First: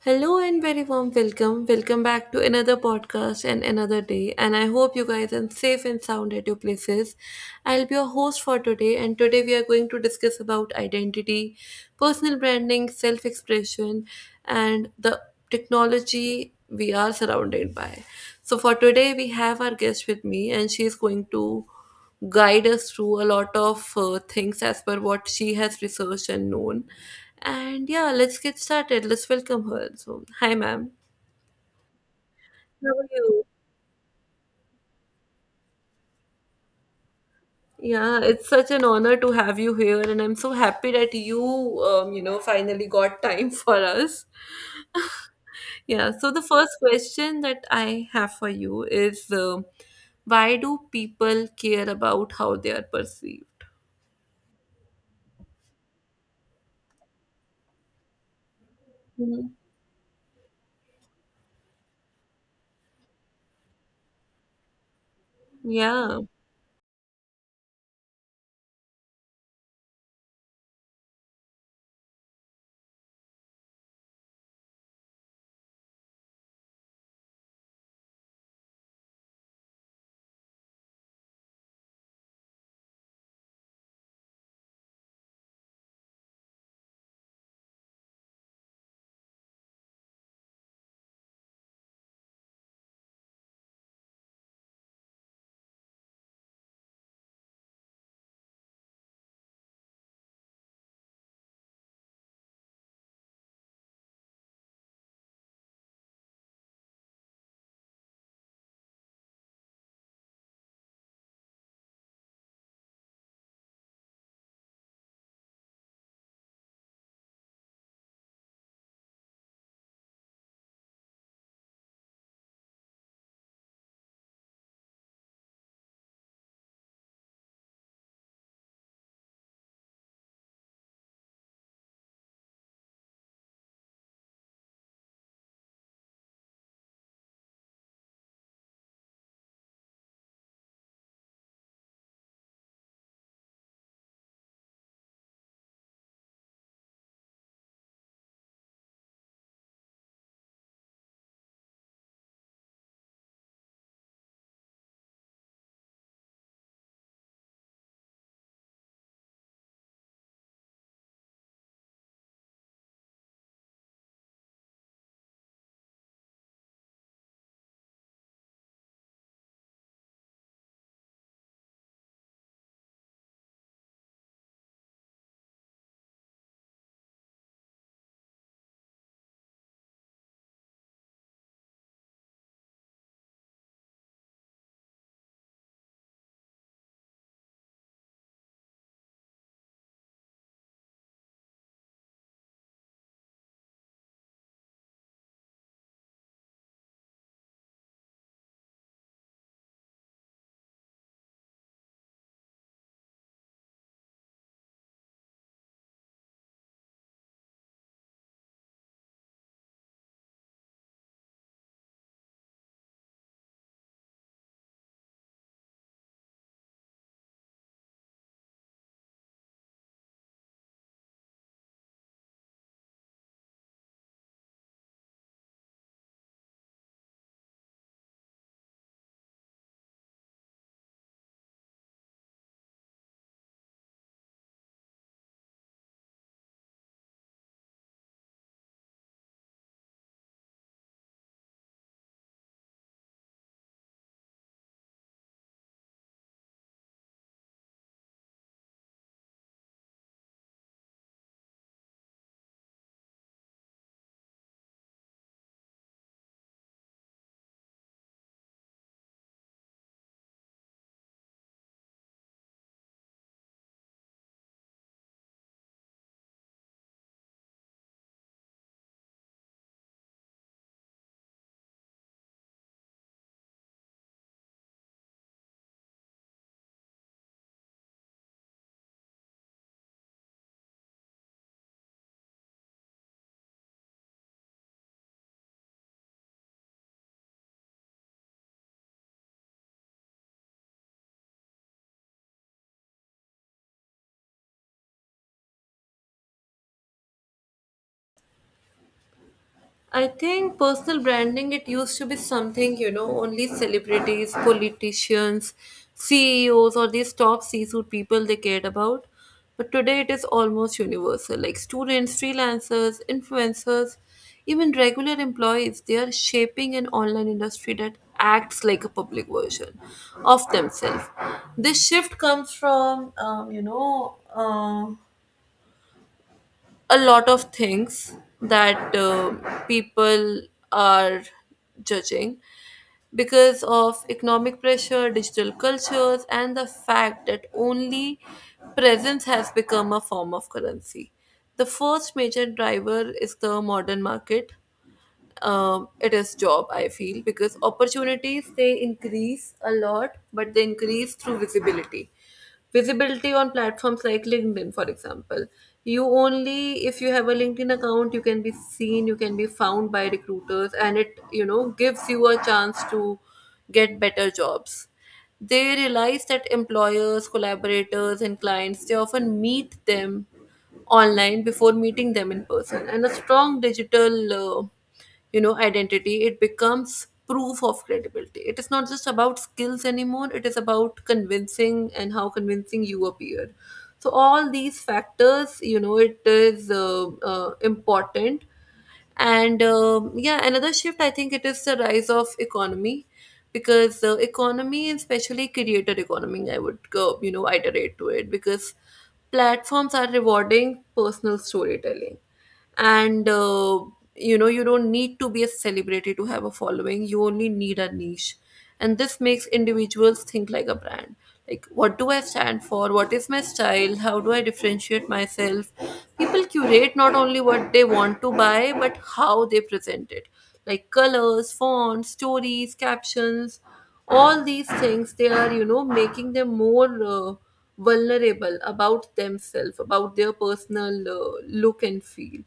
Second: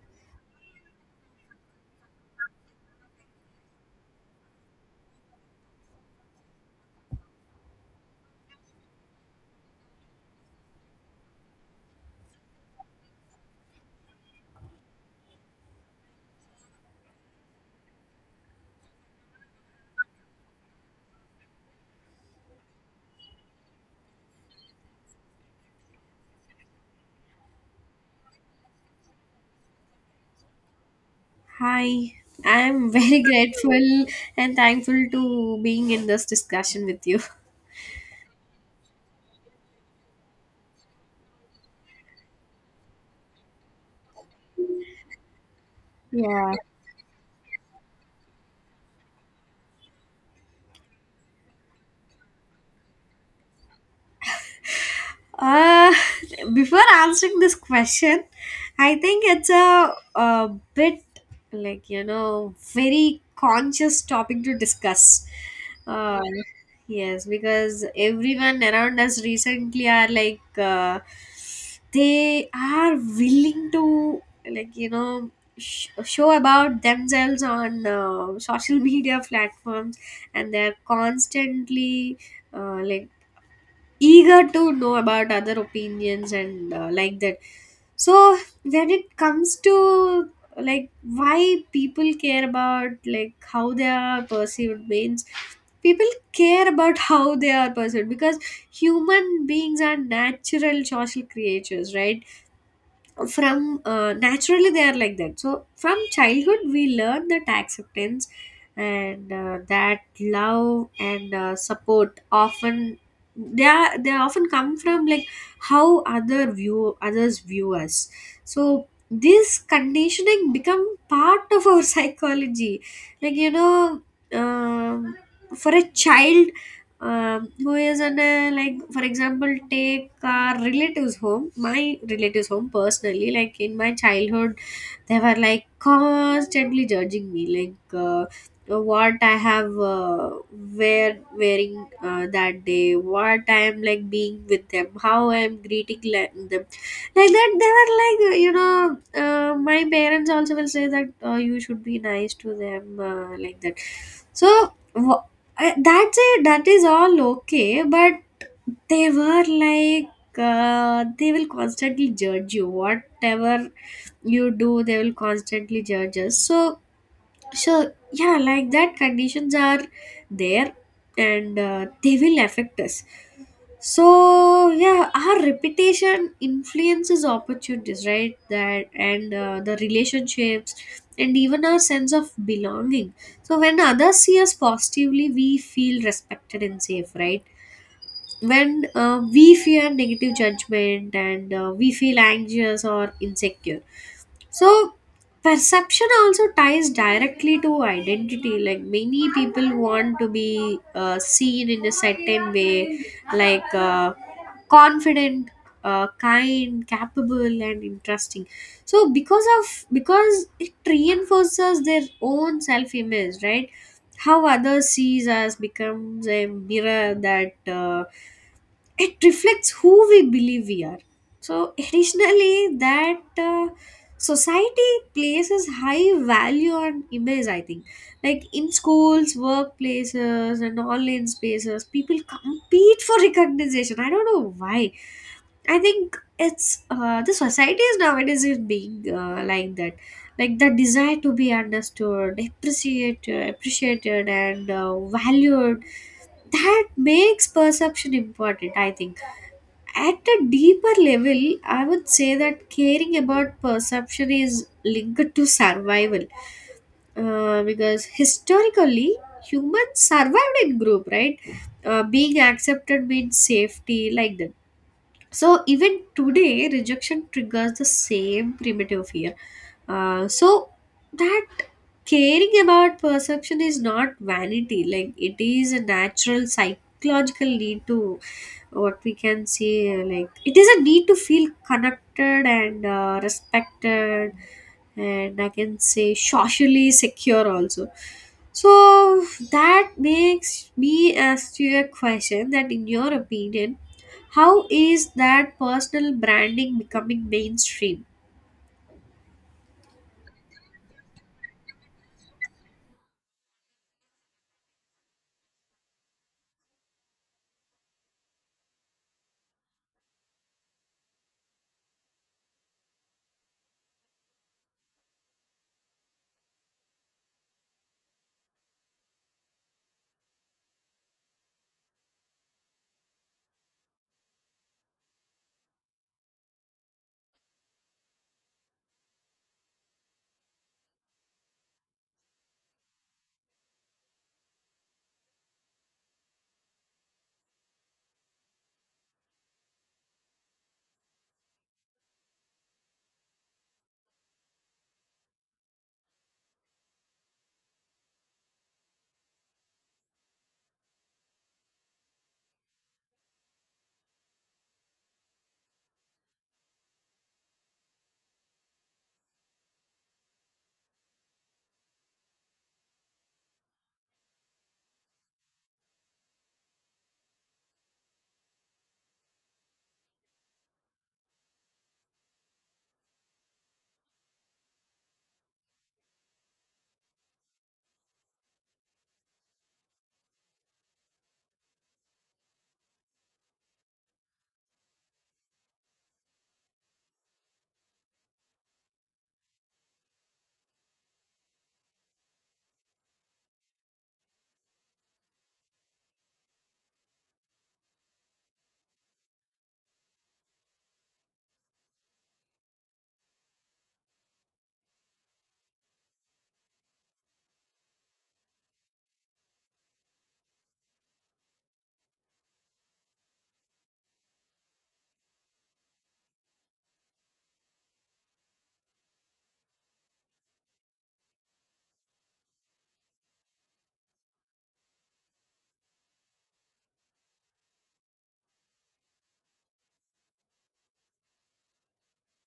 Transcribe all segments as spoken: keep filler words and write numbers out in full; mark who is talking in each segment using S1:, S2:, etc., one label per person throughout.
S1: Hello and very warm welcome. Welcome back to another podcast and another day. And I hope you guys are safe and sound at your places. I'll be your host for today. And today we are going to discuss about identity, personal branding, self expression, and the technology we are surrounded by. So for today, we have our guest with me, and she is going to guide us through a lot of uh, things as per what she has researched and known. And yeah, let's get started. Let's welcome her. So, hi, ma'am.
S2: Hi,
S1: How
S2: I'm
S1: are
S2: very
S1: you?
S2: grateful and thankful to being in this discussion with you.
S1: Yeah, it's such an honor to have you here, and I'm so happy that you, um, you know, finally got time for us. Yeah, so the
S2: Yeah,
S1: first question that I have for you is um why do people care about how they are perceived?
S2: Uh, before answering this question, I think it's
S1: Mhm.
S2: a, a bit like, you know, very conscious topic to discuss.
S1: Yeah.
S2: Uh, yes, because everyone around us recently are like, uh, they are willing to, like, you know, sh- show about themselves on uh, social media platforms, and they're constantly uh, like eager to know about other opinions, and uh, like that. So when it comes to like why people care about like how they are perceived means people care about how they are perceived because human beings are natural social creatures, right? From uh, naturally they are like that, so from childhood we learn that acceptance and uh, that love and uh, support often they are, they often come from like how other view others view us. So this conditioning become part of our psychology, like you know. um, for a child um, who is in a like, for example, take our relatives home my relatives home, personally, like in my childhood they were like constantly judging me, like uh, what I have uh, wear wearing uh, that day, what I am like being with them, how I am greeting like them, like that. They were like, you know, uh, my parents also will say that uh, you should be nice to them, uh, like that. so wh- I, that's it, that is all okay, but they were like, uh, they will constantly judge you whatever you do, they will constantly judge us. So so yeah, like that conditions are there, and uh, they will affect us. So yeah, our reputation influences opportunities, right? That, and uh, the relationships, and even our sense of belonging. So when others see us positively we feel respected and safe, right? When uh, we fear negative judgment, and uh, we feel anxious or insecure. So perception also ties directly to identity, like many people want to be uh, seen in a certain way, like uh, confident, uh, kind, capable, and interesting. So because of because it reinforces their own self image, right? How others sees us becomes a mirror that uh, it reflects who we believe we are. So additionally, that uh, society places high value on image, I think, like in schools, workplaces, and online spaces people compete for recognition. I don't know why. I think it's uh, the societies nowadays is being uh, like that, like the desire to be understood, appreciated, appreciated, and uh, valued. That makes perception important. I think at a deeper level, I would say that caring about perception is linked to survival, uh, because historically humans survived in group, right? Uh, being accepted means safety, like that. So even today, rejection triggers the same primitive fear. Uh, so that caring about perception is not vanity; like it is a natural psychological need to what we can say, uh, like it is a need to feel connected and uh, respected, and I can say socially secure also. So that makes me ask you a question that in your opinion, how is that personal branding becoming mainstream?
S1: I think personal branding, it used to be something, you know, only celebrities, politicians, C E Os, or these top C suite people they cared about. But today it is almost universal. Like students, freelancers, influencers, even regular employees, they are shaping an online industry that acts like a public version of themselves. This shift comes from, um, you know, uh, a lot of things that uh, people are judging because of economic pressure, digital cultures, and the fact that only presence has become a form of currency. The first major driver is the modern market. Um, it is job I feel, because opportunities they increase a lot, but they increase through visibility, visibility on platforms like LinkedIn, for example. You only if you have a LinkedIn account, you can be seen, you can be found by recruiters, and it, you know, gives you a chance to get better jobs. They realize that employers, collaborators, and clients, they often meet them online before meeting them in person, and a strong digital uh, you know, identity, it becomes proof of credibility. It is not just about skills anymore. It is about convincing and how convincing you appear. So all these factors, you know, it is uh, uh, important. And um, yeah, another shift, I think it is the rise of economy, because uh, economy, especially creator economy, I would go, you know, iterate to it, because platforms are rewarding personal storytelling. And uh, you know, you don't need to be a celebrity to have a following, you only need a niche. And this makes individuals think like a brand. Like, what do I stand for, what is my style, how do I differentiate myself. People curate not only what they want to buy, but how they present it, like colors, fonts, stories, captions. All these things, they are, you know, making them more uh, vulnerable about themselves, about their personal uh, look and feel,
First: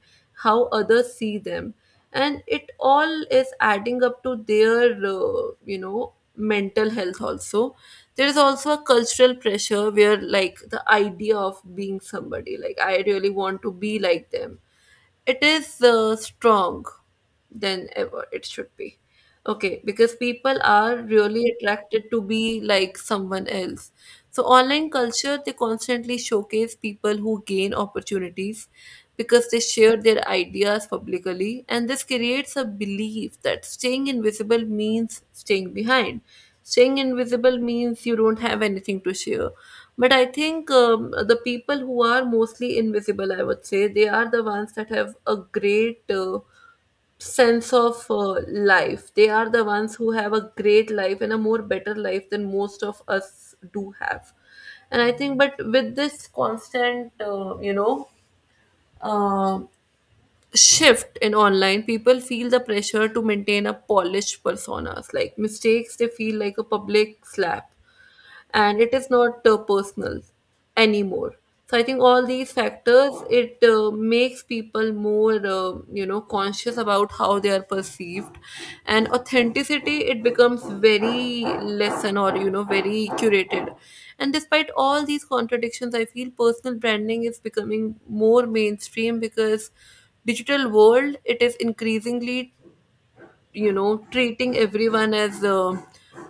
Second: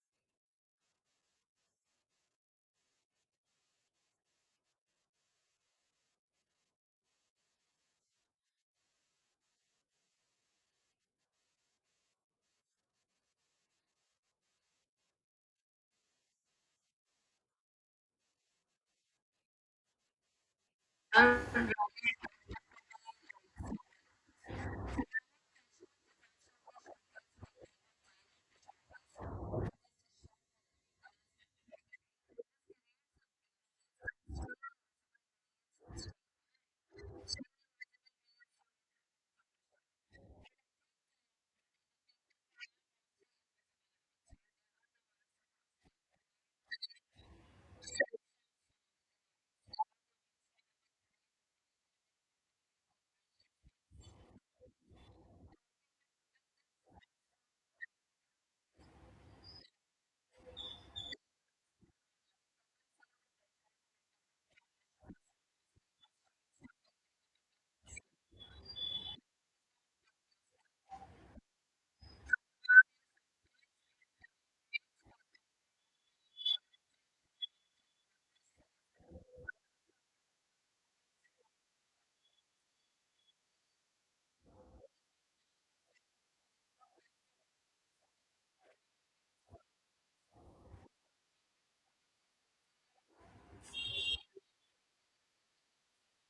S1: how others see them. And it all is adding up to their, uh, you know, mental health also. There is also a cultural pressure, where like the idea of being somebody, like I really want to be like them, it is uh, strong than ever it should be. Okay, because people are really attracted to be like someone else. So online culture, they constantly showcase people who gain opportunities because they share their ideas publicly, and this creates a belief that staying invisible means staying behind. Staying invisible means you don't have anything to share. But I think, um, the people who are mostly invisible, I would say, they are the ones that have a great uh, sense of uh, life. They are the ones who have a great life and a more better life than most of us do have. And I think, but with this constant, uh, you know, uh, shift in online, people feel the pressure to maintain a polished personas. Like mistakes, they feel like a public slap, and it is not uh, personal anymore. So I think all these factors, it uh, makes people more, uh, you know, conscious about how they are perceived. And authenticity, it becomes very lesson, or you know, very curated. And despite all these contradictions, I feel personal branding is becoming more mainstream because digital world, it is increasingly, you know, treating everyone as a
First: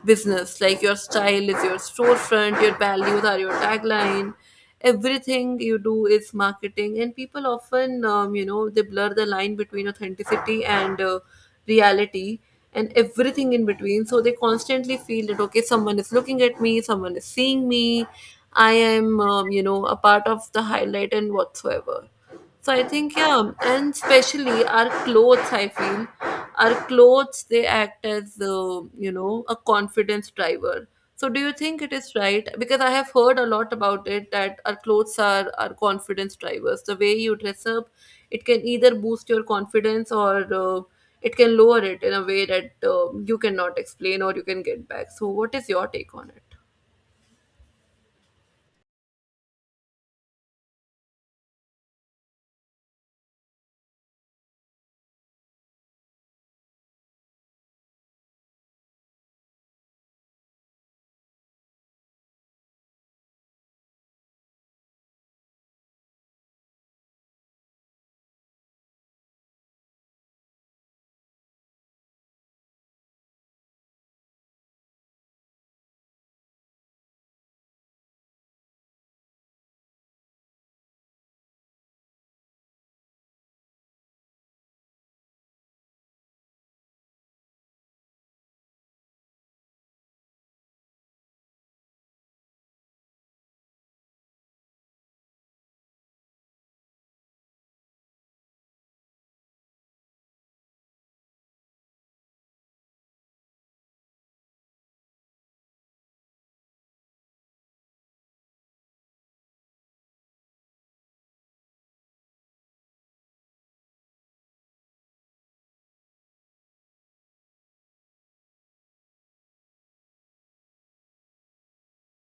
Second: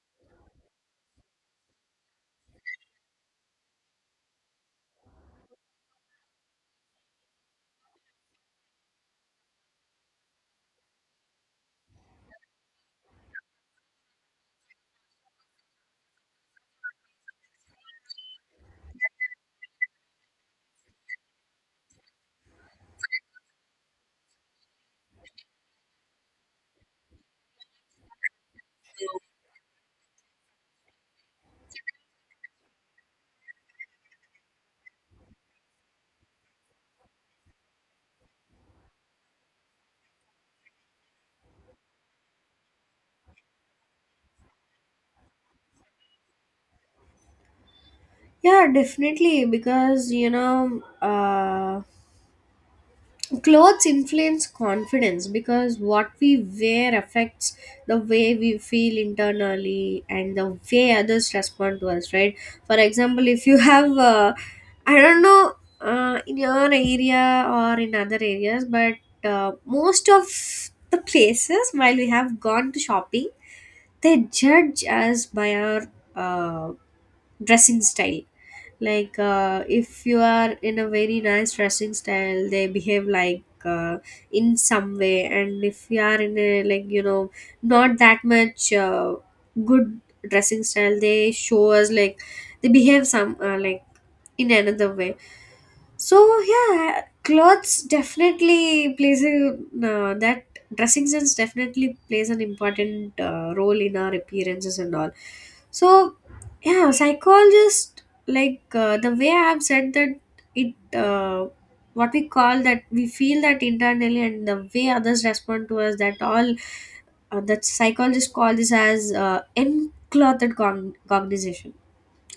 S1: business. Like your style is your storefront, your values are your tagline, everything you do is marketing. And people often, um, you know, they blur the line between authenticity and uh, reality and everything in between. So they constantly feel that, okay, someone is looking at me, someone is seeing me, I am, um, you know, a part of the highlight and whatsoever. So I think yeah, and especially our clothes. I feel our clothes, they act as uh, you know, a confidence driver. So do you think it is right? Because I have heard a lot about it, that our clothes are our confidence drivers. The way you dress up, it can either boost your confidence or uh, it can lower it in a way that uh, you cannot explain or you can get back. So what is your take on it?
S2: Yeah, definitely, because you know, uh, clothes influence confidence because what we wear affects the way we feel internally and the way others respond to us, right? For example, if you have uh, I don't know, uh, in your area or in other areas, but uh, most of the places while we have gone to shopping, they judge us by our uh, dressing style. Like uh, if you are in a very nice dressing style, they behave like uh, in some way, and if you are in a, like, you know, not that much uh, good dressing style, they show us like they behave some uh, like in another way. So yeah, clothes definitely plays a uh, that dressing sense definitely plays an important uh, role in our appearances and all. So yeah, psychologist, like uh, the way I have said that, it uh, what we call that, we feel that internally and the way others respond to us, that all uh, that psychologists call this as uh, enclothed cogn- cognization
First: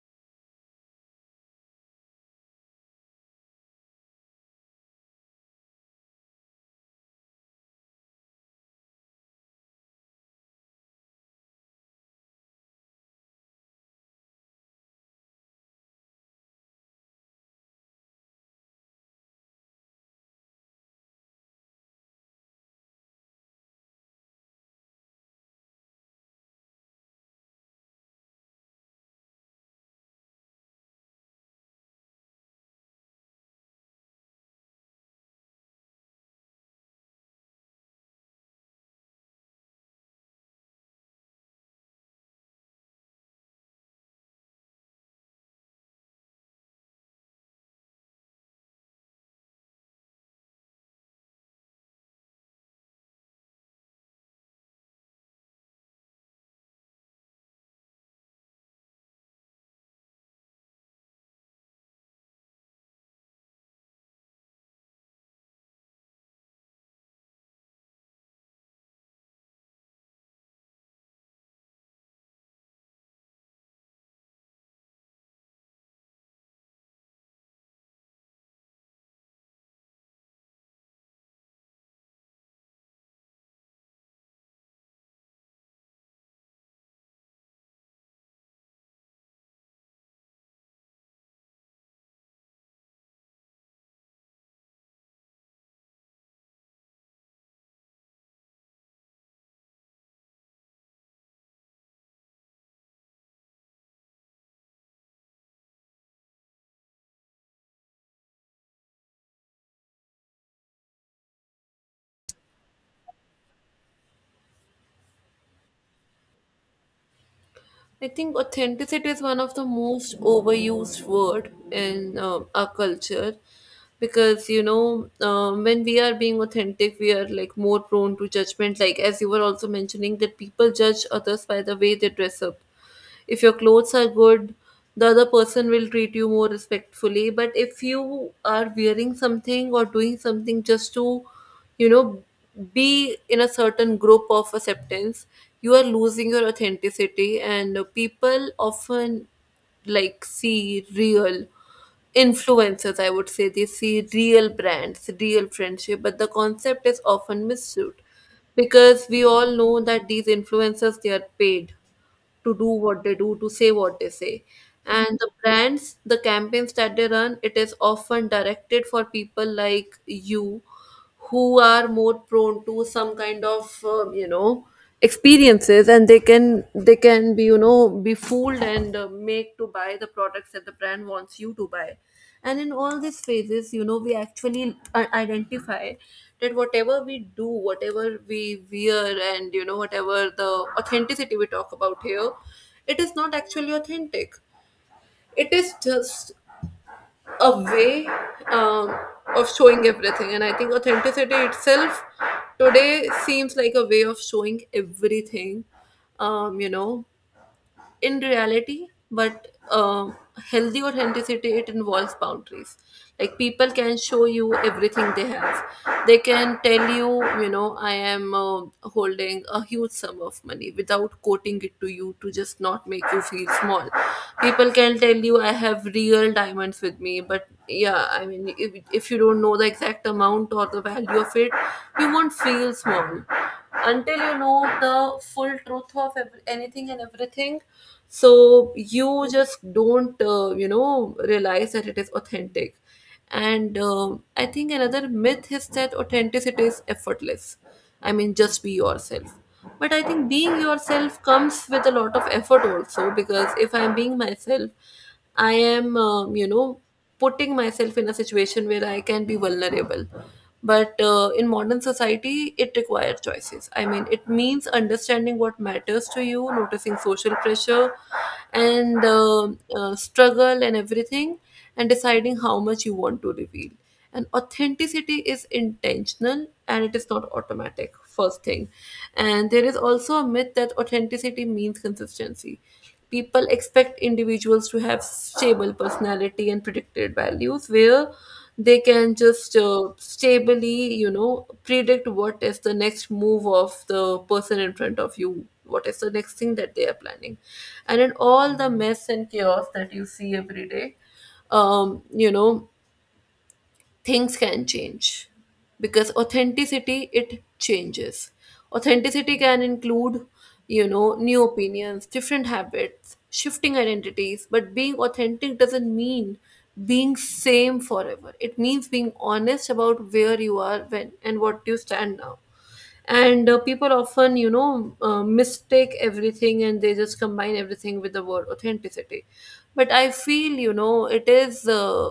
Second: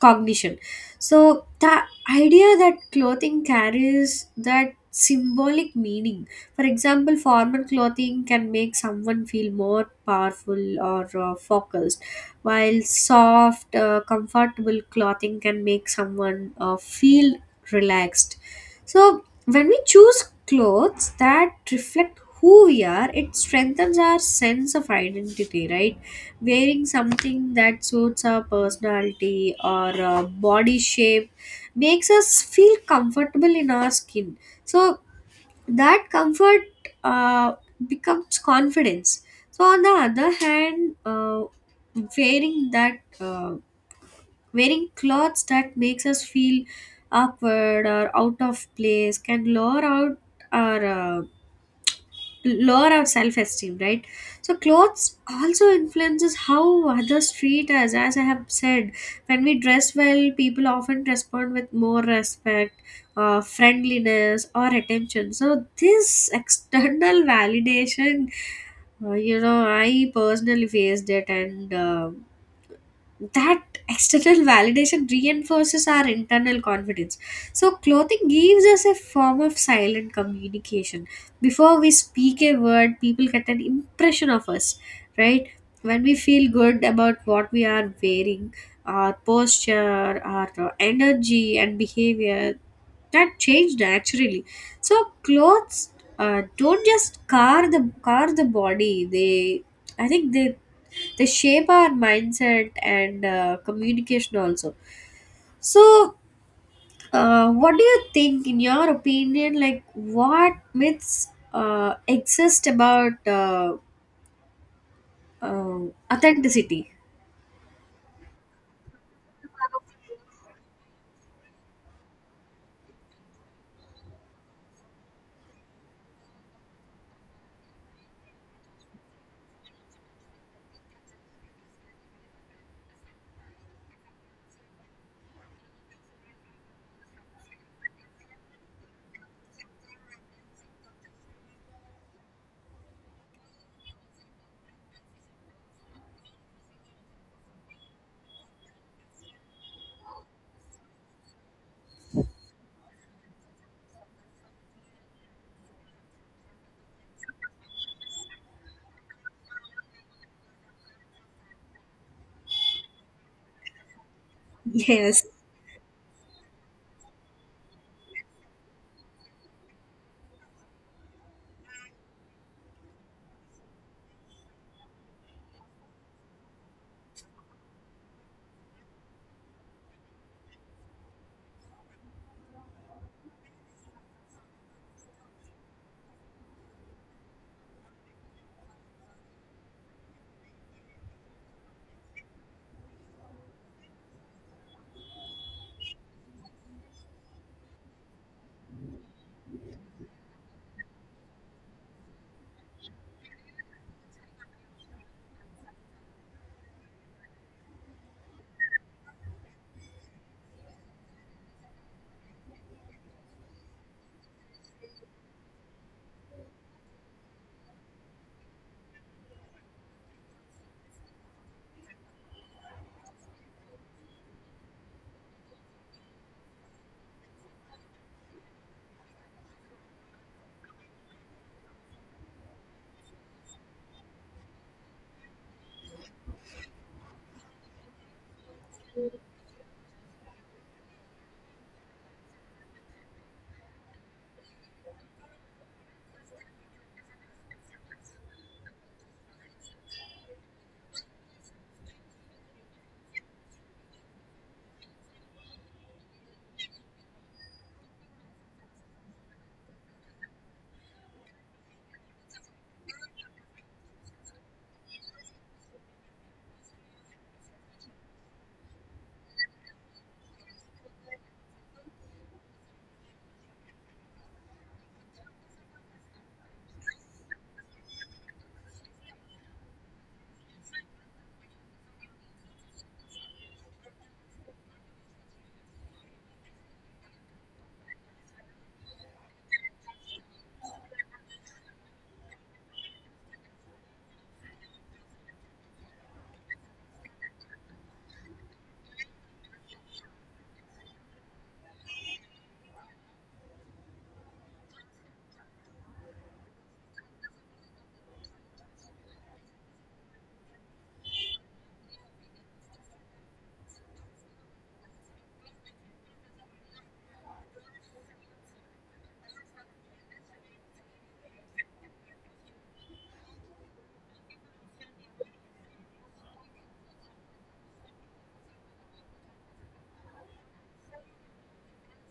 S2: cognition. So the idea that clothing carries that symbolic meaning. For example, formal clothing can make someone feel more powerful or uh, focused, while soft, uh, comfortable clothing can make someone uh, feel relaxed. So when we choose clothes that reflect who we are, it strengthens our sense of identity, right? Wearing something that suits our personality or uh, body shape makes us feel comfortable in our skin. So that comfort uh, becomes confidence. So on the other hand, uh, wearing that uh, wearing clothes that makes us feel awkward or out of place can lower out our uh, lower our self-esteem, right? So clothes also influences how others treat us, as I have said. When we dress well, people often respond with more respect, uh, friendliness, or attention. So this external validation, uh, you know, I personally faced it, and uh, that external validation reinforces our internal confidence. So, clothing gives us a form of silent communication. Before we speak a word, people get an impression of us, right? When we feel good about what we are wearing, our posture, our uh, energy, and behavior, that change naturally. So, clothes uh, don't just car the car the body. They, I think they they shape our mindset, and uh, communication also. So uh, what do you think, in your opinion, like what myths uh, exist about uh, uh, authenticity?
S1: I think authenticity is one of the most overused word in uh, our culture, because you know, um, when we are being authentic, we are like more prone to judgment, like as you were also mentioning that people judge others by the way they dress up. If your clothes are good, the other person will treat you more respectfully, but if you are wearing something or doing something just to, you know, be in a certain group of acceptance, you are losing your authenticity. And people often like see real influencers, I would say, they see real brands, real friendship, but the concept is often misused because we all know that these influencers, they are paid to do what they do, to say what they say. And
S2: Yes.
S1: the brands, the campaigns that they run, it is often directed for people like you who are more prone to some kind of, um, you know, experiences, and they can they can be, you know, be fooled and uh, make to buy the products that the brand wants you to buy. And in all these phases, you know, we actually i- identify that whatever we do, whatever we wear, and you know, whatever the authenticity we talk about here, it is not actually authentic. It is just a way um, of showing everything. And I think authenticity itself today seems like a way of showing everything, um, you know in reality. But um healthy authenticity, it involves boundaries. Like people can show you everything they have. They can tell you, you know, I am uh, holding a huge sum of money without quoting it to you, to just not make you feel small. People can tell you I have real diamonds with me, but yeah, I mean, if, if you don't know the exact amount or the value of it, you won't feel small until you know the full truth of ev- anything and everything. So you just don't, uh, you know, realize that it is authentic. And um, I think another myth is that authenticity is effortless. I mean, just be yourself. But I think being yourself comes with a lot of effort also, because if I'm being myself, I am, um, you know, putting myself in a situation where I can be vulnerable. But uh, in modern society, it requires choices. I mean, it means understanding what matters to you, noticing social pressure and uh, uh, struggle and everything, and deciding how much you want to reveal. And authenticity is intentional, and it is not automatic, first thing. And there is also a myth that authenticity means consistency. People expect individuals to have stable personality and predicted values, where they can just uh, stably, you know, predict what is the next move of the person in front of you, what is the next thing that they are planning. And in all the mess and chaos that you see every day, um, you know, things can change, because authenticity, it changes. Authenticity can include, you know, new opinions, different habits, shifting identities. But being authentic doesn't mean being same forever. It means being honest about where you are when and what you stand now. And uh, people often, you know, uh, mistake everything, and they just combine everything with the word authenticity. But I feel, you know, it is uh,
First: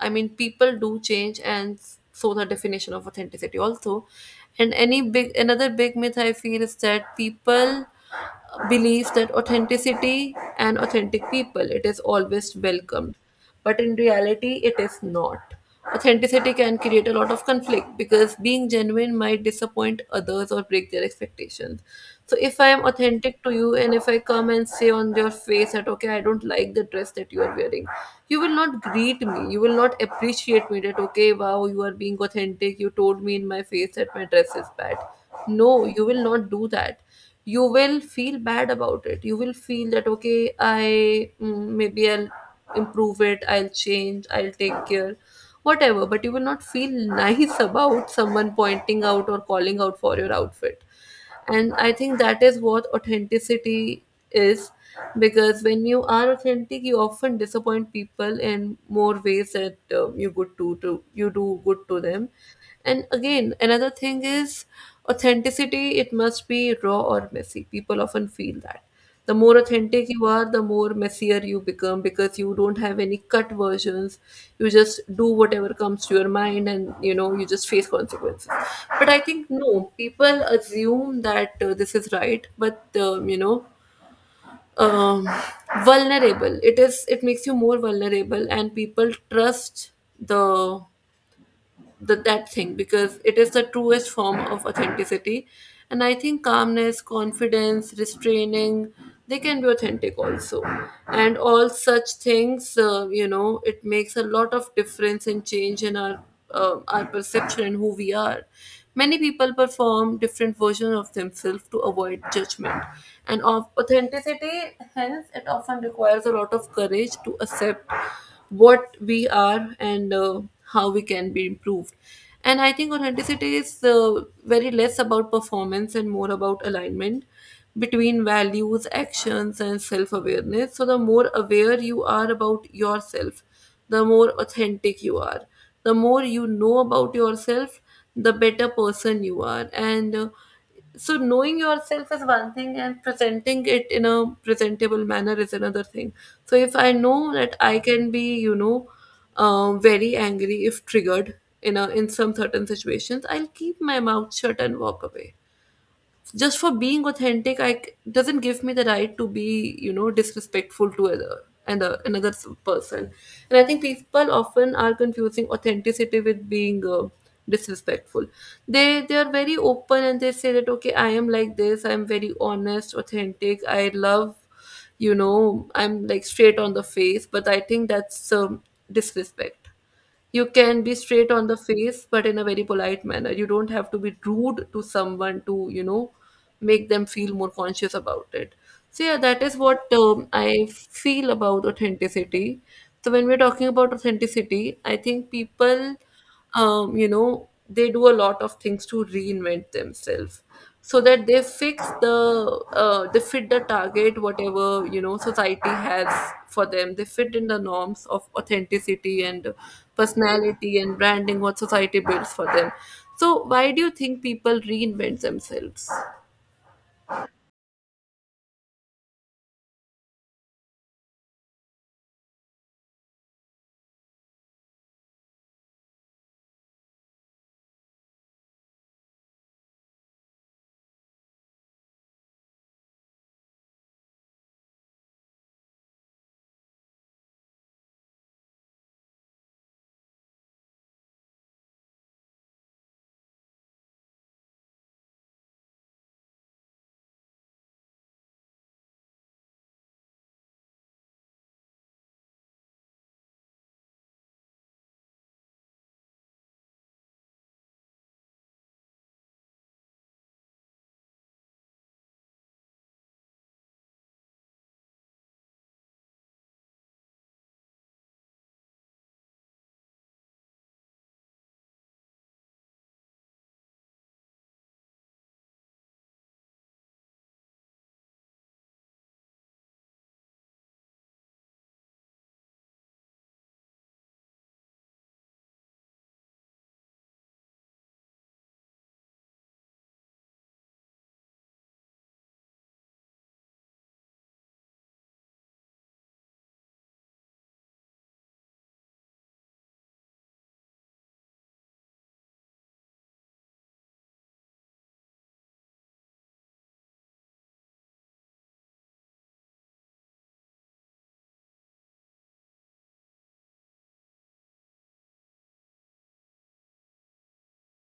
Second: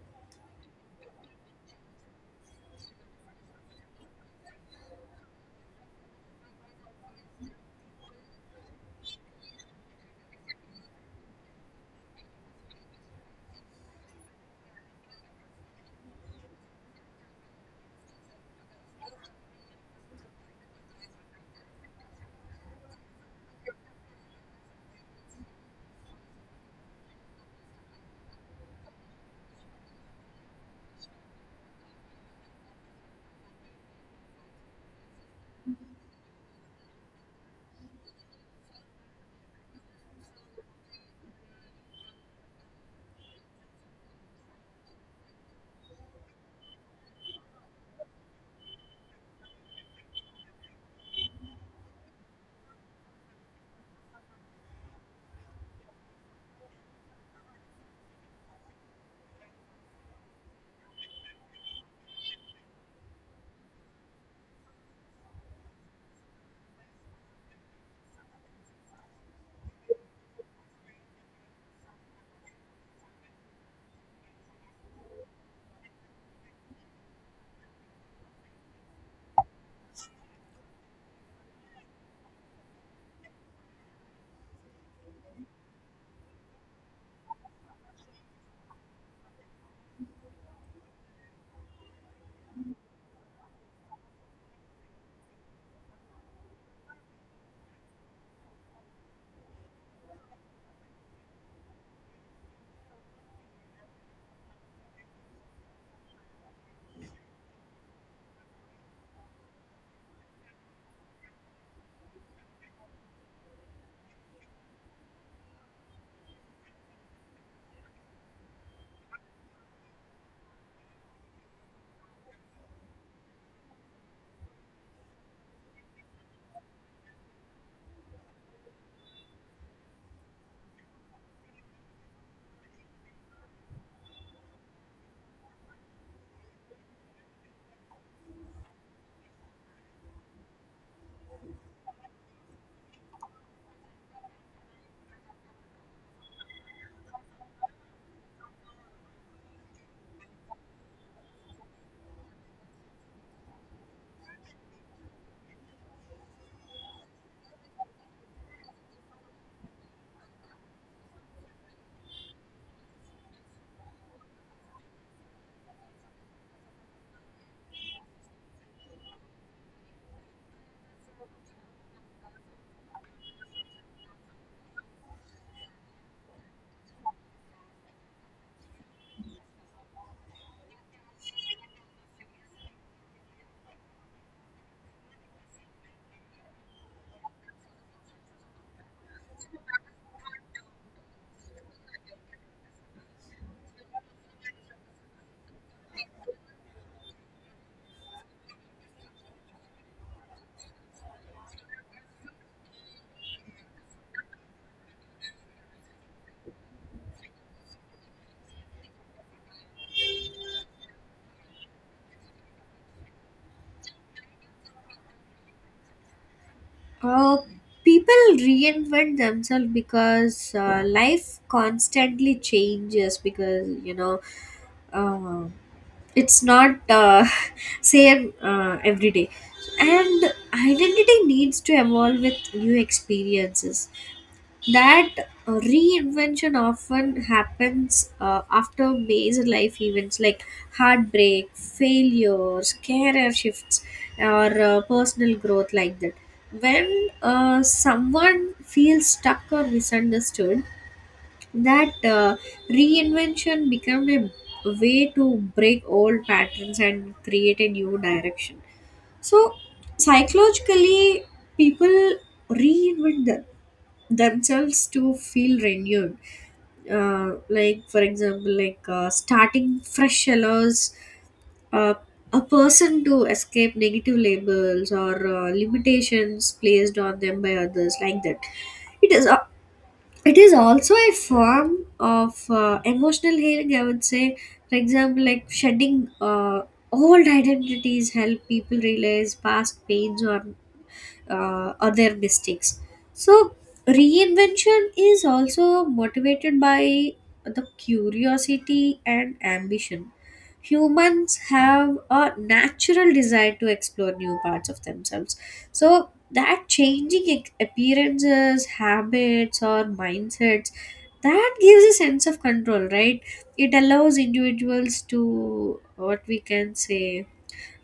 S1: I mean, people do change, and so the definition of authenticity also. And any big another big myth I feel is that people believe that authenticity and authentic people, it is always welcomed, but in reality, it is not. Authenticity can create a lot of conflict because being genuine might disappoint others or break their expectations. So if I am authentic to you, and if I come and say on your face that, okay, I don't like the dress that you are wearing, you will not greet me, you will not appreciate me that, okay, wow, you are being authentic, you Told me in my face that my dress is bad. No, you will not do that. You will feel bad about it. You will feel that okay, i mm, maybe I'll improve it, I'll change, I'll take care, whatever. But you will not feel nice about someone pointing out or calling out for your outfit. And I think that is what authenticity is, because when you are authentic you often disappoint people in more ways that uh, you good to, to you do good to them. And again, another thing is, authenticity it must be raw or messy, people often feel that. The more authentic you are, the more messier you become, because you don't have any cut versions. You just do whatever comes to your mind and you know, you just face consequences. But I think no, people assume that uh, this is right, but um, you know um, vulnerable it is, it makes you more vulnerable, and people trust the that that thing because it is the truest form of authenticity. And I think calmness, confidence, restraining, they can be authentic also. And all such things, uh, you know, it makes a lot of difference and change in our uh, our perception and who we are. Many people perform different versions of themselves to avoid judgment and of authenticity. Hence it often requires a lot of courage to accept what we are and uh, how we can be improved. And I think authenticity is uh, very less about performance and more about alignment between values, actions, and self awareness. So the more aware you are about yourself, the more authentic you are. The more you know about yourself, the better person you are. And uh, so knowing yourself is one thing and presenting it in a presentable manner is another thing. So if I know that I can be you know um, very angry if triggered, in a in some certain situations I'll keep my mouth shut and walk away. Just for being authentic, i c- doesn't give me the right to be, you know, disrespectful to other. And uh, another s- person. And I think people often are confusing authenticity with being uh, disrespectful. They they are very open and they say that okay, I am like this, I'm very honest, authentic, I love, you know, I'm like straight on the face. But I think that's um, disrespect. You can be straight on the face, but in a very polite manner. You don't have to be rude to someone to, you know, make them feel more conscious about it. So yeah, that is what um, I feel about authenticity. So when we're talking about authenticity, I think people, um, you know, they do a lot of things to reinvent themselves so that they fix the, uh, they fit the target, whatever, you know, society has for them. They fit in the norms of authenticity and personality and branding what society builds for them. So, why do you think people reinvent themselves?
S2: uh, People reinvent themselves because uh, life constantly changes, because you know, uh, it's not uh, same uh, every day, and identity needs to evolve with new experiences. That uh, reinvention often happens uh, after major life events like heartbreak, failures, career shifts, or uh, personal growth, like that. When uh, someone feels stuck or misunderstood, that uh, reinvention became a way to break old patterns and create a new direction. So psychologically, people reinvent them, themselves to feel renewed. Uh, like, for example, like uh, starting fresh allows uh, a person to escape negative labels or uh, limitations placed on them by others, like that. it is it is also a form of uh, emotional healing, I would say. For example, like shedding uh, old identities help people realize past pains, or uh, or their mistakes. So reinvention is also motivated by the curiosity and ambition. Humans have a natural desire to explore new parts of themselves, so that changing ec- appearances, habits, or mindsets, that gives a sense of control, right? It allows individuals to, what we can say,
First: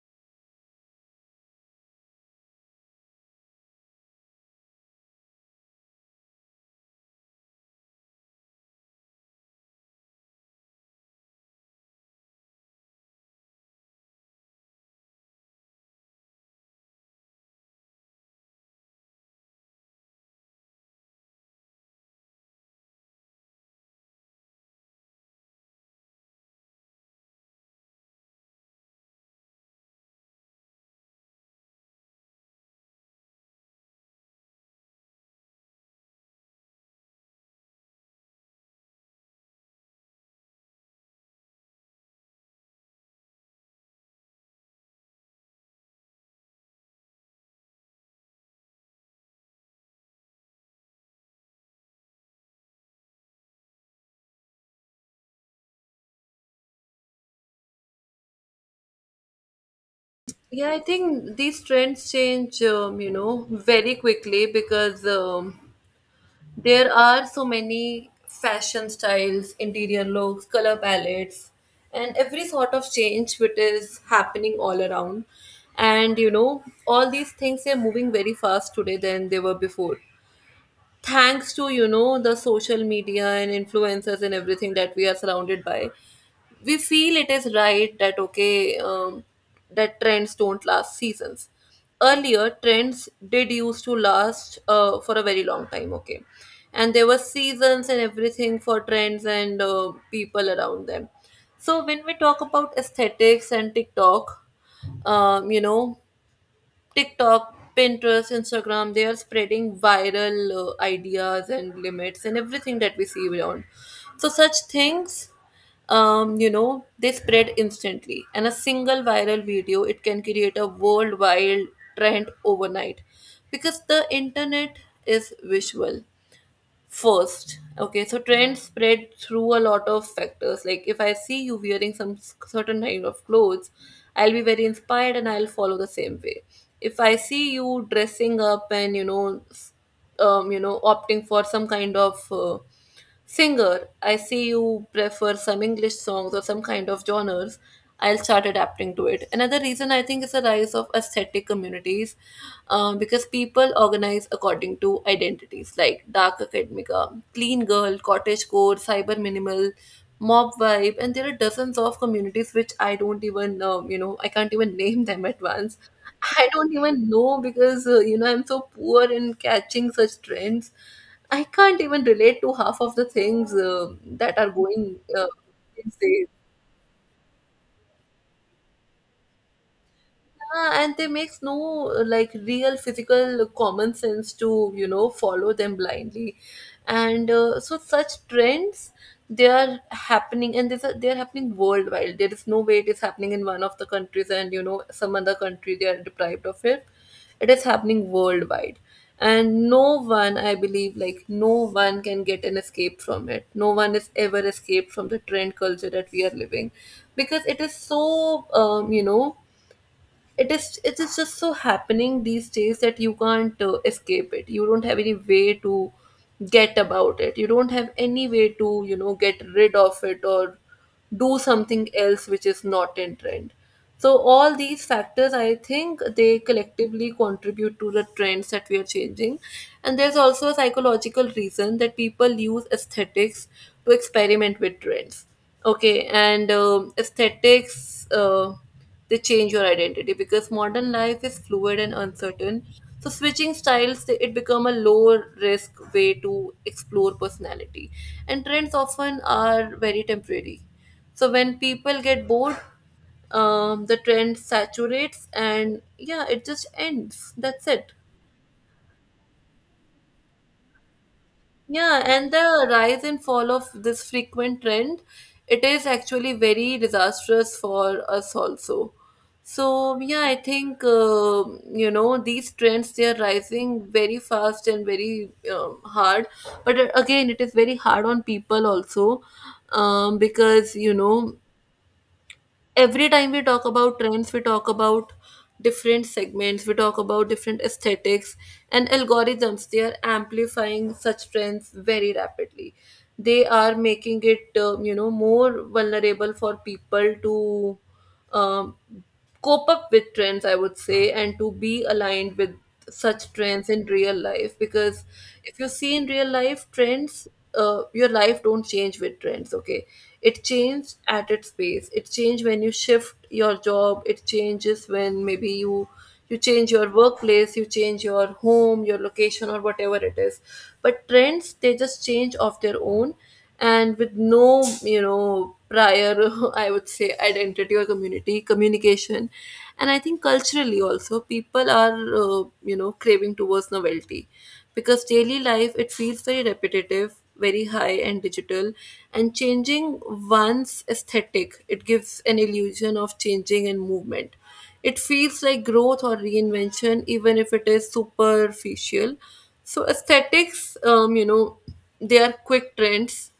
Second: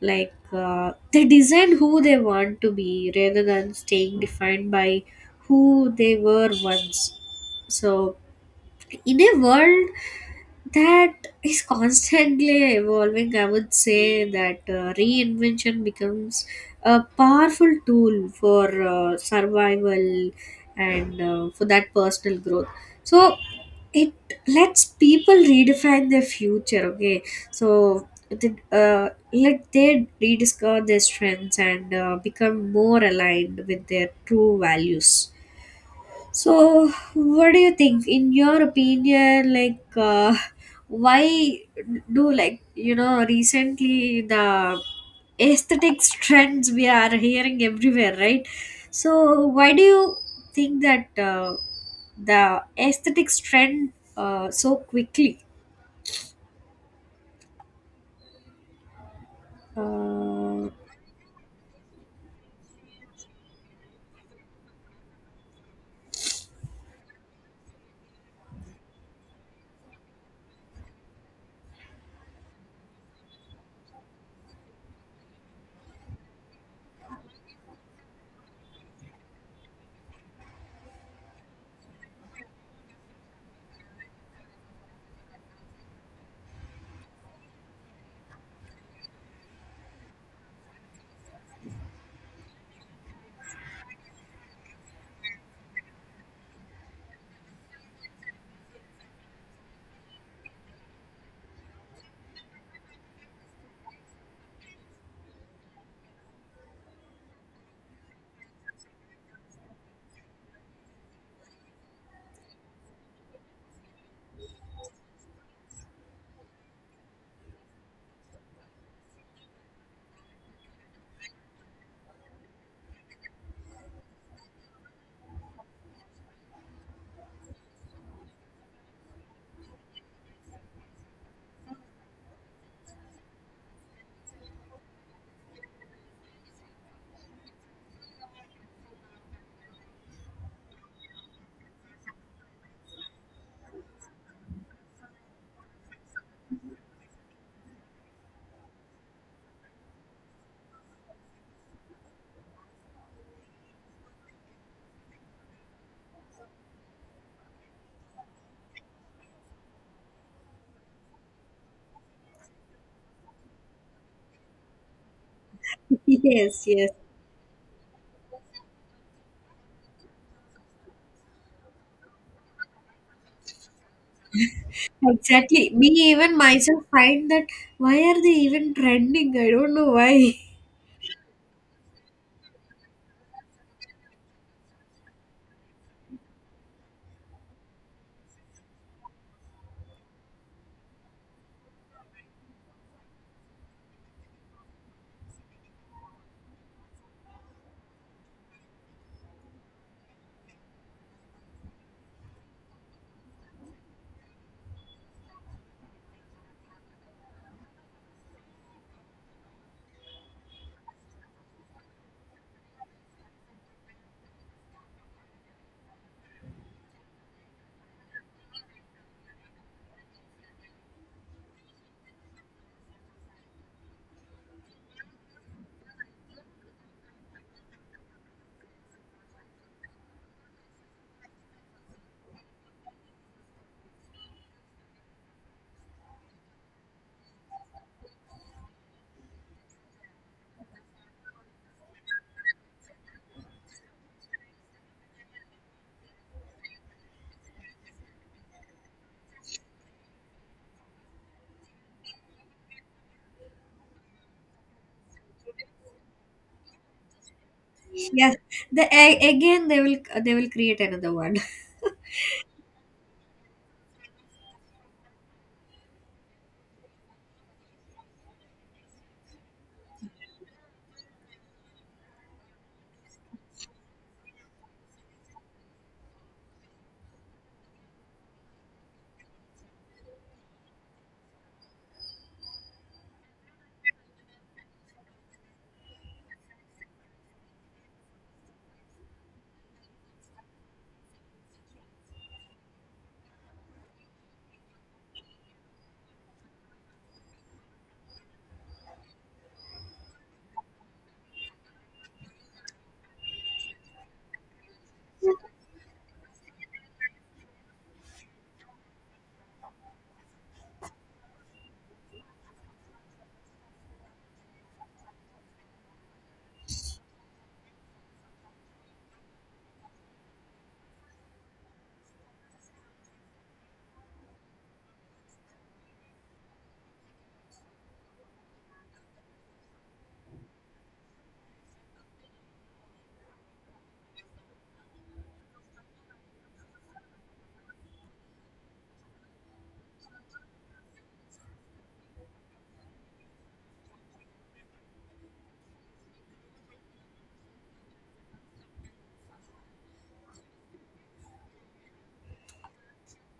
S2: like uh, they design who they want to be rather than staying defined by who they were once. So in a world that is constantly evolving, I would say that uh, reinvention becomes a powerful tool for uh, survival, and uh, for that personal growth. So it lets people redefine their future, okay? So the- uh, let they rediscover their strengths and uh, become more aligned with their true values. So, what do you think, in your opinion, like, uh, why do, like, you know, recently the aesthetics trends we are hearing everywhere, right? So, why do you think that uh, the aesthetics trend uh, so quickly? Uh,
S1: Yeah, I think these trends change, um, you know, very quickly because um, there are so many fashion styles, interior looks, color palettes, and every sort of change which is happening all around. And you know, all these things are moving very fast today than they were before, thanks to you know, the social media and influencers and everything that we are surrounded by. We feel it is right that okay, um, that trends don't last seasons. Earlier trends did used to last uh, for a very long time, okay. And there were seasons and everything for trends and uh, people around them. So when we talk about aesthetics and TikTok, um, you know TikTok, Pinterest, Instagram, they are spreading viral uh, ideas and limits and everything that we see around. So, such things, um, you know, they spread instantly. And a single viral video, it can create a worldwide trend overnight, because the internet is visual first. Okay, so trends spread through a lot of factors. Like, if I see you wearing some s- certain kind of clothes, I'll be very inspired and I'll follow the same way. If I see you dressing up and you know, s- um, you know opting for some kind of uh, singer, I see you prefer some English songs or some kind of genres, I'll start adapting to it. Another reason I think is the rise of aesthetic communities, uh, because people organize according to identities like dark academica, clean girl, cottage core, cyber minimal, mob vibe, and there are dozens of communities which I don't even, um, you know, I can't even name them at once. I
S2: yes,
S1: don't
S2: yes.
S1: even know, because, uh, you know, I'm so poor in catching such trends. I can't even relate to half of the things uh, that are going uh,
S2: Exactly. Me,
S1: these days.
S2: even myself, find that why are they even trending? I don't know why.
S1: Yeah, and they makes no like real physical common sense to, you know, follow them blindly. And uh, so such trends, they are happening. And this they are happening worldwide. There is no way it is happening in one of the countries and you know, some other country they are deprived of it. It is happening worldwide. And no one, I believe, like, no one can get an escape from it. No one is ever escaped from the trend culture that we are living, because it is so, um, you know, it is it is just so happening these days that you can't uh, escape it. You don't have any way to get about it. You don't have any way to, you know, get rid of it or do something else which is not in trend. So all these factors, I think, they collectively contribute to the trends that we are changing. And there's also a psychological reason that people use aesthetics to experiment with trends. Okay, and um aesthetics uh, they change your identity because modern life is fluid and uncertain. So switching styles, they- it become a low risk way to explore personality. And trends often are very temporary, so when people get bored, um, the trend saturates and yeah, it just ends, that's it.
S2: Yes, the a- again they will they will create another one.
S1: Yeah, and the rise and fall of this frequent trend, it is actually very disastrous for us also. So yeah, I think uh, you know, these trends they are rising very fast and very um, hard. But uh, again, it is very hard on people also, um, because you know, every time we talk about trends, we talk about different segments, we talk about different aesthetics and algorithms. They are amplifying such trends very rapidly. They are making it, uh, you know, more vulnerable for people to um, cope up with trends, I would say, and to be aligned with such trends in real life. Because if you see in real life trends, uh, your life don't change with trends. Okay, it changes at its pace. It changes when you shift your job. It changes when maybe you you change your workplace, you change your home, your location, or whatever it is. But trends, they just change of their own, and with no, you know, prior I would say, identity or community communication. And I think culturally also people are uh, you know, craving towards novelty, because daily life it feels very repetitive, very high and digital. And changing one's aesthetic, it gives an illusion of changing and movement. It feels like growth or reinvention, even if it is superficial. So, aesthetics, um, you know, they are quick trends,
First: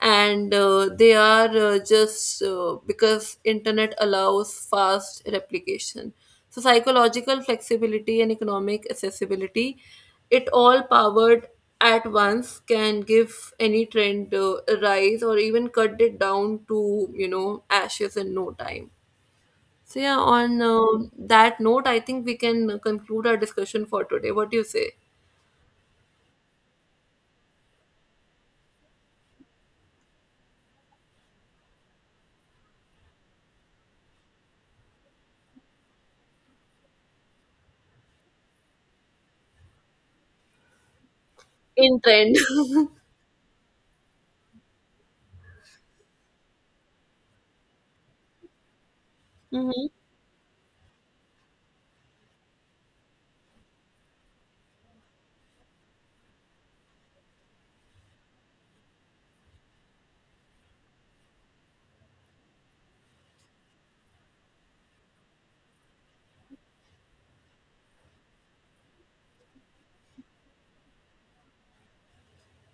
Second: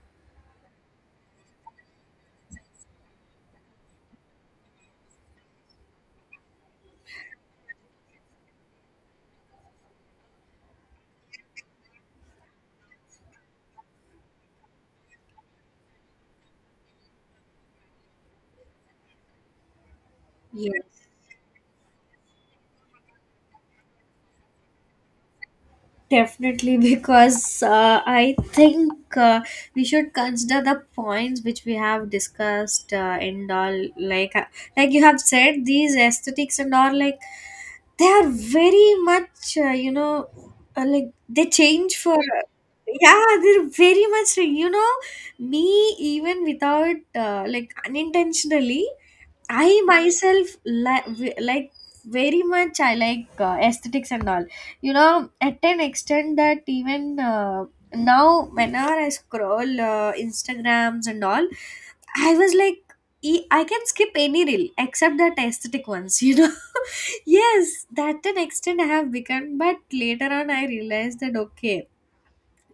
S1: and uh, they are uh, just uh, because internet allows fast replication. So psychological flexibility and economic accessibility, it all powered at once can give any trend uh, a rise, or even cut it down to, you know, ashes in no time. So yeah, on uh,
S2: Yes,
S1: that note, I think we can uh, conclude our discussion for today. What do you say?
S2: definitely, because uh, I think uh, we should consider the points which we have discussed, uh, and all. Like, uh, like you have said, these aesthetics and all, like they are very much, uh, you know, uh, like, they change
S1: In
S2: for.
S1: trend.
S2: Yeah, they're very much, you know, me even without, uh, like, unintentionally, I
S1: Hmm.
S2: myself li- v- like very much. I like uh, aesthetics and all. You know, at an extent that even, uh, now, whenever I scroll uh, Instagrams and all, I was like, e- I can skip any reel except that aesthetic ones. You know, yes, that an extent I have become. But later on, I realized that okay,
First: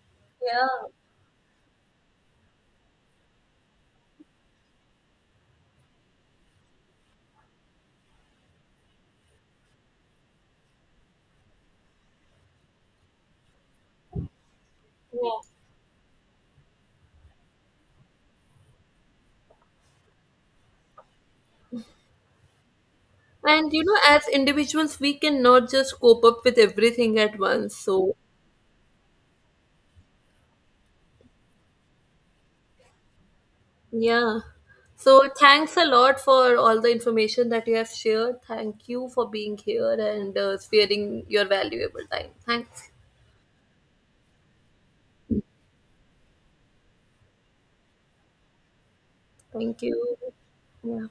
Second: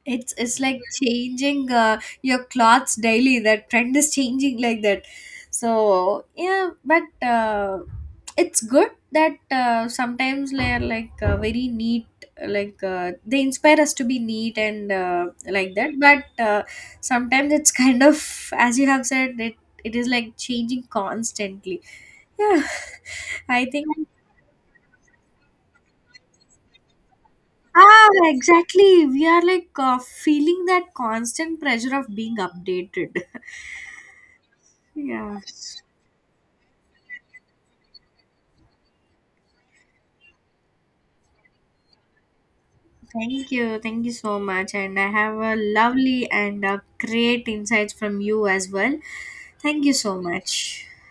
S2: it's it's like changing uh, your clothes daily. That trend is changing like that. So yeah, but uh, it's good that uh, sometimes they're like uh, very neat. Like uh, they inspire us to be neat and uh, like that. But uh, sometimes it's kind of, as you have said it, it is like changing constantly. Yeah, I
S1: And you
S2: think.
S1: know, as individuals, we cannot just cope up with everything at once.
S2: Ah,
S1: So
S2: exactly. We are like uh, feeling that constant pressure of being updated.
S1: yeah. So
S2: Yeah.
S1: thanks a lot for all the information that you have shared. Thank you for being here and uh, sparing your valuable time. Thanks.
S2: Thank you. Thank you so much. And I have a lovely and uh great insights from you as well.
S1: Thank
S2: Thank you
S1: you.
S2: so much.
S1: Yeah.